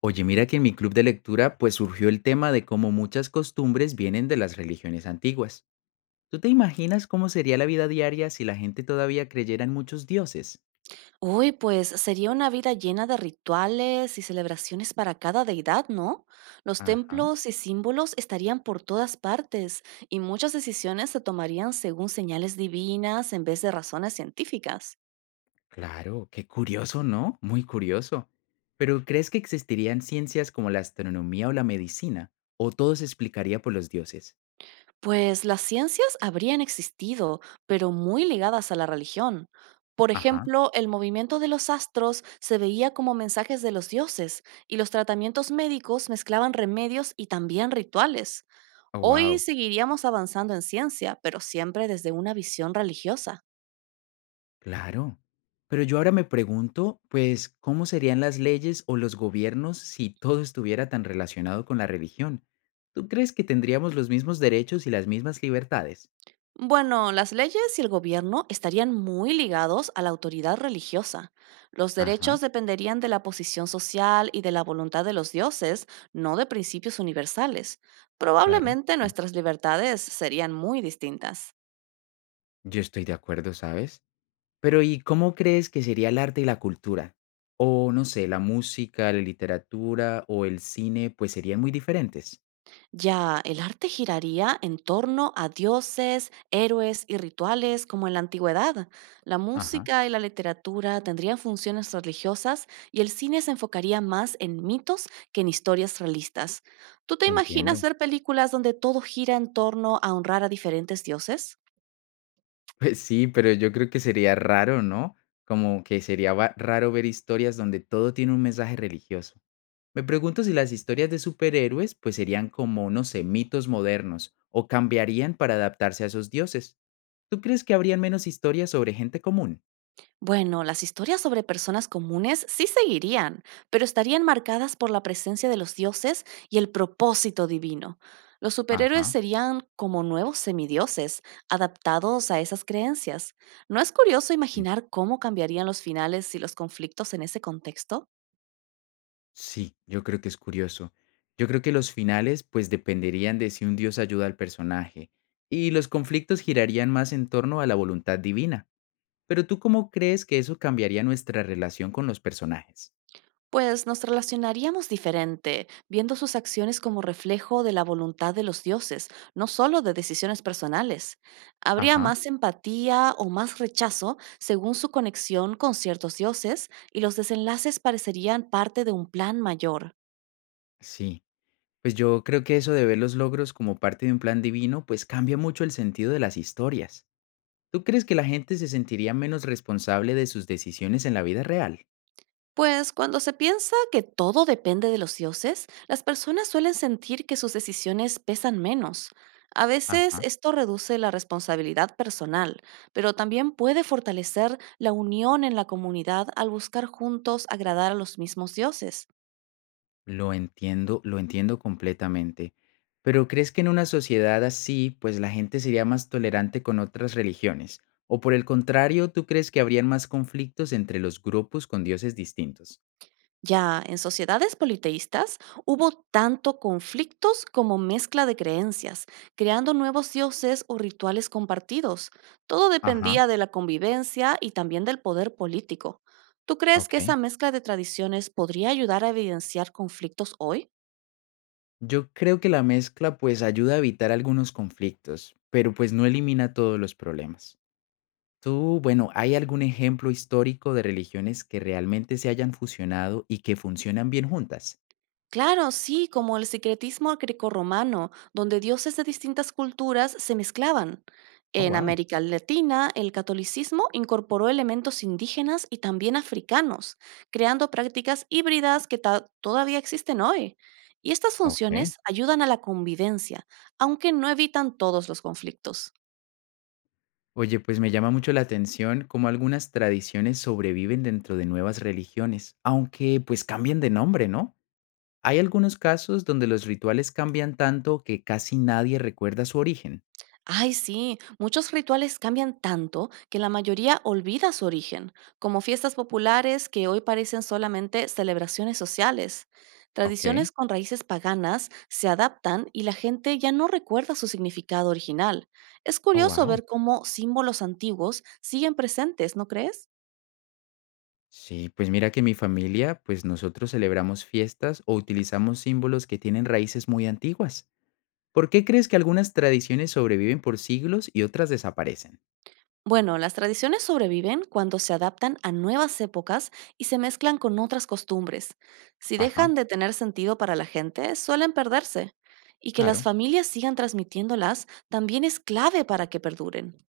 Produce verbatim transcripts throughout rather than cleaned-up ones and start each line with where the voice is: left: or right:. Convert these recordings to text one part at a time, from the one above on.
left: Oye, mira que en mi club de lectura pues surgió el tema de cómo muchas costumbres vienen de las religiones antiguas. ¿Tú te imaginas cómo sería la vida diaria si la gente todavía creyera en muchos dioses?
right: Uy, pues sería una vida llena de rituales y celebraciones para cada deidad, ¿no? Los
left: Ajá,
right: templos y símbolos estarían por todas partes y muchas decisiones se tomarían según señales divinas en vez de razones científicas.
left: claro, qué curioso, ¿no? Muy curioso. Pero ¿crees que existirían ciencias como la astronomía o la medicina? ¿O todo se explicaría por los dioses?
right: Pues las ciencias habrían existido, pero muy ligadas a la religión. Por
left: Ajá,
right: ejemplo, el movimiento de los astros se veía como mensajes de los dioses y los tratamientos médicos mezclaban remedios y también rituales.
left: oh,
right: Hoy
left: wow.
right: seguiríamos avanzando en ciencia, pero siempre desde una visión religiosa.
left: Claro. Pero yo ahora me pregunto, pues, ¿cómo serían las leyes o los gobiernos si todo estuviera tan relacionado con la religión? ¿Tú crees que tendríamos los mismos derechos y las mismas libertades?
right: Bueno, las leyes y el gobierno estarían muy ligados a la autoridad religiosa. Los derechos
left: Ajá,
right: dependerían de la posición social y de la voluntad de los dioses, no de principios universales.
left: claro,
right: Probablemente
left: sí.
right: nuestras libertades serían muy distintas.
left: Yo estoy de acuerdo, ¿sabes? Pero ¿y cómo crees que sería el arte y la cultura? O no sé, la música, la literatura o el cine, pues serían muy diferentes.
right: Ya, el arte giraría en torno a dioses, héroes y rituales como en la antigüedad. La
left: Ajá,
right: música y la literatura tendrían funciones religiosas y el cine se enfocaría más en mitos que en historias realistas. ¿Tú te imaginas
left: entiendo.
right: ver películas donde todo gira en torno a honrar a diferentes dioses?
left: Pues sí, pero yo creo que sería raro, ¿no? Como que sería va- raro ver historias donde todo tiene un mensaje religioso. Me pregunto si las historias de superhéroes pues serían como, no sé, mitos modernos o cambiarían para adaptarse a esos dioses. ¿Tú crees que habrían menos historias sobre gente común?
right: Bueno, las historias sobre personas comunes sí seguirían, pero estarían marcadas por la presencia de los dioses y el propósito divino. Los superhéroes
left: Ajá.
right: serían como nuevos semidioses, adaptados a esas creencias. ¿No es curioso
left: Sí,
right: imaginar cómo cambiarían los finales y los conflictos en ese contexto?
left: Sí, yo creo que es curioso. Yo creo que los finales pues dependerían de si un dios ayuda al personaje y los conflictos girarían más en torno a la voluntad divina. Pero tú, ¿cómo crees que eso cambiaría nuestra relación con los personajes?
right: Pues nos relacionaríamos diferente, viendo sus acciones como reflejo de la voluntad de los dioses, no solo de decisiones personales. Habría
left: Ajá,
right: más empatía o más rechazo según su conexión con ciertos dioses y los desenlaces parecerían parte de un plan mayor.
left: sí, pues yo creo que eso de ver los logros como parte de un plan divino, pues cambia mucho el sentido de las historias. ¿Tú crees que la gente se sentiría menos responsable de sus decisiones en la vida real?
right: Pues cuando se piensa que todo depende de los dioses, las personas suelen sentir que sus decisiones pesan menos. A veces
left: Ajá.
right: esto reduce la responsabilidad personal, pero también puede fortalecer la unión en la comunidad al buscar juntos agradar a los mismos dioses.
left: Lo entiendo, lo entiendo completamente. Pero ¿crees que en una sociedad así, pues la gente sería más tolerante con otras religiones? ¿O por el contrario, tú crees que habrían más conflictos entre los grupos con dioses distintos?
right: Ya en sociedades politeístas hubo tanto conflictos como mezcla de creencias, creando nuevos dioses o rituales compartidos. Todo dependía
left: Ajá,
right: de la convivencia y también del poder político. ¿Tú crees que
left: ok.
right: esa mezcla de tradiciones podría ayudar a evidenciar conflictos hoy?
left: Yo creo que la mezcla pues ayuda a evitar algunos conflictos, pero pues no elimina todos los problemas. Tú, bueno, ¿hay algún ejemplo histórico de religiones que realmente se hayan fusionado y que funcionan bien juntas?
right: Claro, sí, como el secretismo grecorromano, donde dioses de distintas culturas se mezclaban.
left: Oh,
right: En
left: wow.
right: América Latina, el catolicismo incorporó elementos indígenas y también africanos, creando prácticas híbridas que ta- todavía existen hoy. Y estas
left: Ok.
right: funciones ayudan a la convivencia, aunque no evitan todos los conflictos.
left: Oye, pues me llama mucho la atención cómo algunas tradiciones sobreviven dentro de nuevas religiones, aunque pues cambien de nombre, ¿no? Hay algunos casos donde los rituales cambian tanto que casi nadie recuerda su origen.
right: Ay, sí, muchos rituales cambian tanto que la mayoría olvida su origen, como fiestas populares que hoy parecen solamente celebraciones sociales.
left: Ok.
right: Tradiciones con raíces paganas se adaptan y la gente ya no recuerda su significado original. Es
left: Oh,
right: curioso
left: wow.
right: ver cómo símbolos antiguos siguen presentes, ¿no crees?
left: Sí, pues mira que en mi familia, pues nosotros celebramos fiestas o utilizamos símbolos que tienen raíces muy antiguas. ¿Por qué crees que algunas tradiciones sobreviven por siglos y otras desaparecen?
right: Bueno, las tradiciones sobreviven cuando se adaptan a nuevas épocas y se mezclan con otras costumbres. Si dejan
left: Ajá,
right: de tener sentido para la gente, suelen perderse. Y que las
left: claro,
right: familias sigan transmitiéndolas también es clave para que perduren.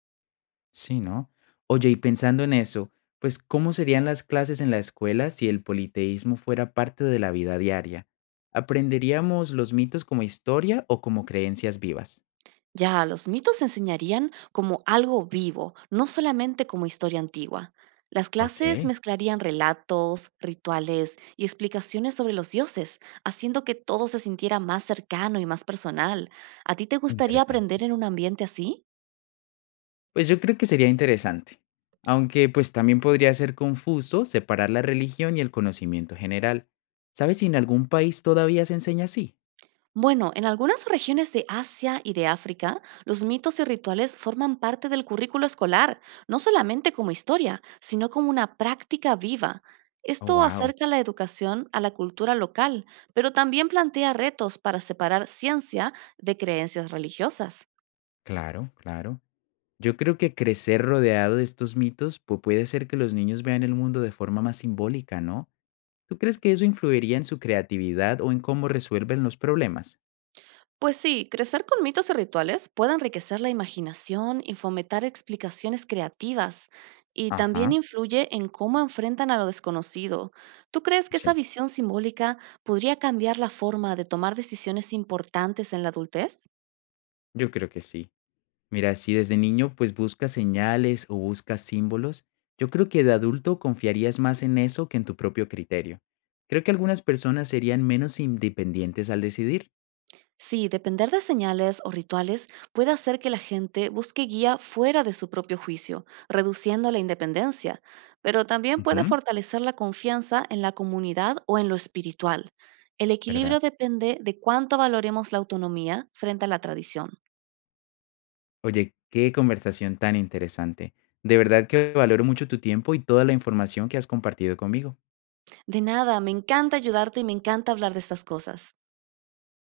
left: sí, ¿no? Oye, y pensando en eso, pues ¿cómo serían las clases en la escuela si el politeísmo fuera parte de la vida diaria? ¿Aprenderíamos los mitos como historia o como creencias vivas?
right: Ya, los mitos se enseñarían como algo vivo, no solamente como historia antigua. Las clases
left: Ok,
right: mezclarían relatos, rituales y explicaciones sobre los dioses, haciendo que todo se sintiera más cercano y más personal. ¿A ti te gustaría
left: interesante.
right: aprender en un ambiente así?
left: Pues yo creo que sería interesante, aunque pues también podría ser confuso separar la religión y el conocimiento general. ¿Sabes si en algún país todavía se enseña así?
right: Bueno, en algunas regiones de Asia y de África, los mitos y rituales forman parte del currículo escolar, no solamente como historia, sino como una práctica viva.
left: Oh,
right: Esto
left: wow,
right: acerca la educación a la cultura local, pero también plantea retos para separar ciencia de creencias religiosas.
left: claro, claro. Yo creo que crecer rodeado de estos mitos pues puede ser que los niños vean el mundo de forma más simbólica, ¿no? ¿Tú crees que eso influiría en su creatividad o en cómo resuelven los problemas?
right: Pues sí, crecer con mitos y rituales puede enriquecer la imaginación y fomentar explicaciones creativas, y también
left: Ajá,
right: influye en cómo enfrentan a lo desconocido. ¿Tú crees que esa
left: sí,
right: visión simbólica podría cambiar la forma de tomar decisiones importantes en la adultez?
left: yo creo que sí. Mira, si desde niño pues buscas señales o buscas símbolos, yo creo que de adulto confiarías más en eso que en tu propio criterio. Creo que algunas personas serían menos independientes al decidir.
right: Sí, depender de señales o rituales puede hacer que la gente busque guía fuera de su propio juicio, reduciendo la independencia, pero también puede
left: Ujú,
right: fortalecer la confianza en la comunidad o en lo espiritual. El
left: ¿verdad?
right: equilibrio depende de cuánto valoremos la autonomía frente a la tradición.
left: Oye, qué conversación tan interesante. De verdad que valoro mucho tu tiempo y toda la información que has compartido conmigo.
right: De nada, me encanta ayudarte y me encanta hablar de estas cosas.